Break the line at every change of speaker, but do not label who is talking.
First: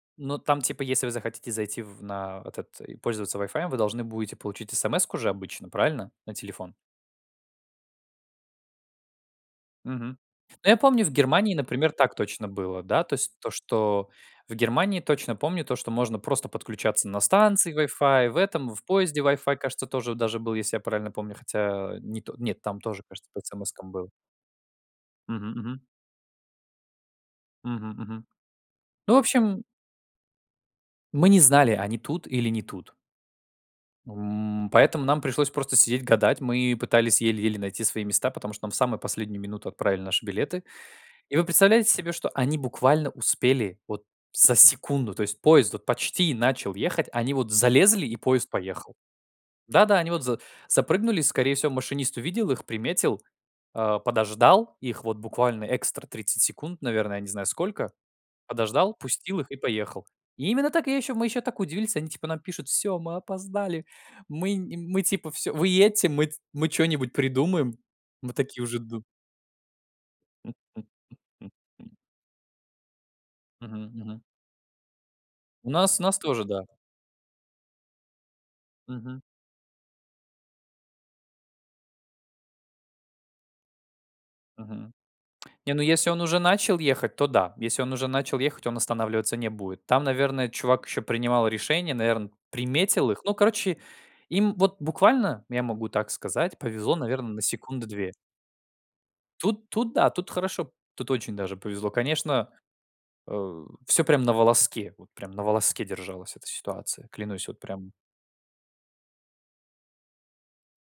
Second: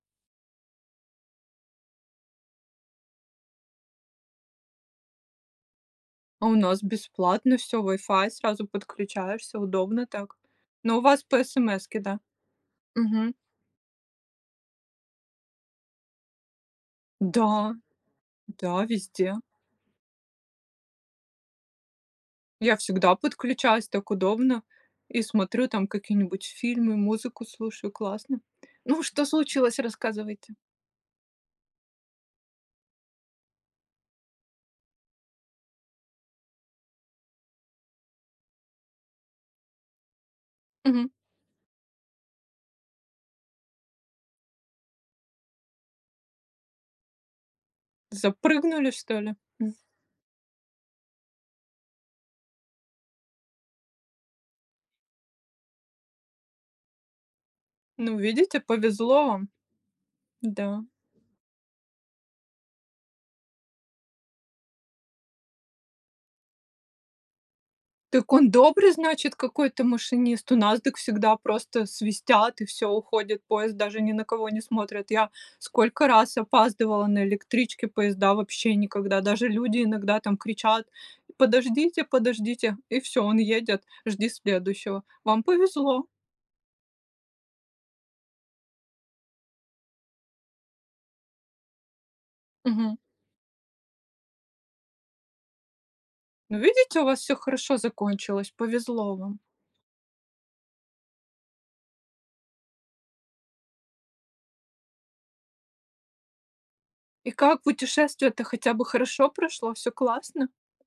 Ну, там, типа, если вы захотите зайти в на этот и пользоваться вайфаем, вы должны будете получить смс-ку же обычно, правильно? На
А у
телефон.
нас бесплатно всё: Wi-Fi, сразу подключаешься, удобно
Мгм.
так.
Ну, я
Но у
помню, в
вас по
Германии, например,
смс-ке,
так
да?
точно было, да. То есть
Мгм.
то, что в Германии точно помню, то, что можно просто подключаться на станции
Да!
Wi-Fi, и в этом в
Да,
поезде
везде.
Wi-Fi, кажется, тоже даже был, если я правильно помню. Хотя, э, не, то нет,
Я
там тоже,
всегда
кажется, по
подключаюсь,
смс-кам был.
так удобно, и
Мгм
смотрю
мгм.
там какие-нибудь фильмы, музыку
Мгм
слушаю,
мгм.
классно. Ну,
Ну, в
что
общем
случилось? Рассказывайте!
Мы не знали, они тут или не тут. М, поэтому нам пришлось просто сидеть, гадать, мы пытались еле-еле найти свои места, потому что нам в самую последнюю минуту отправили наши билеты.
Мгм.
И вы представляете себе, что они буквально успели вот за секунду, то есть поезд вот почти начал ехать, они вот залезли, и поезд
Запрыгнули,
поехал.
что ли? М
Да-да, они вот за запрыгнули, скорее всего, машинист увидел их, приметил, а подождал их вот буквально экстра 30 секунд, наверное, я не знаю сколько.
Ну, видите,
Подождал,
повезло
пустил их
вам.
и поехал. Именно
Да.
так. Я ещё мы ещё так удивились, они, типа, нам пишут: "Всё, мы опоздали, мы не мы". Типа: "Всё, вы едьте, мы т мы чё-нибудь придумаем". Мы
Так он
такие уже
добрый,
ду
значит, какой-то машинист! У нас, дак всегда просто свистят и всё, уходит поезд.
Мгм
Даже ни
мгм.
на кого не смотрят. Я
У нас
сколько
нас
раз
тоже, да.
опаздывала на электричке, поезда вообще никогда.
Мгм.
Даже люди иногда там кричат: "Подождите, подождите!". И всё, он едет, жди
Мгм.
следующего. Вам
Не, ну,
повезло.
если он уже начал ехать, то да. Если он уже начал ехать, он останавливаться не будет. Там, наверное, чувак ещё принимал решение, наверно,
Мгм.
приметил их. Ну, короче, им вот буквально, я могу так
Ну,
сказать, повезло,
видите, у вас
наверно,
всё
на
хорошо
секунды 2.
закончилось, повезло вам.
Тут тут, да, тут хорошо, тут очень даже повезло. Конечно, а, всё прям на волоске, вот прям на волоске держалась эта ситуация,
И
клянусь, вот
как
прям
путешествие-то хотя бы хорошо прошло, всё классно?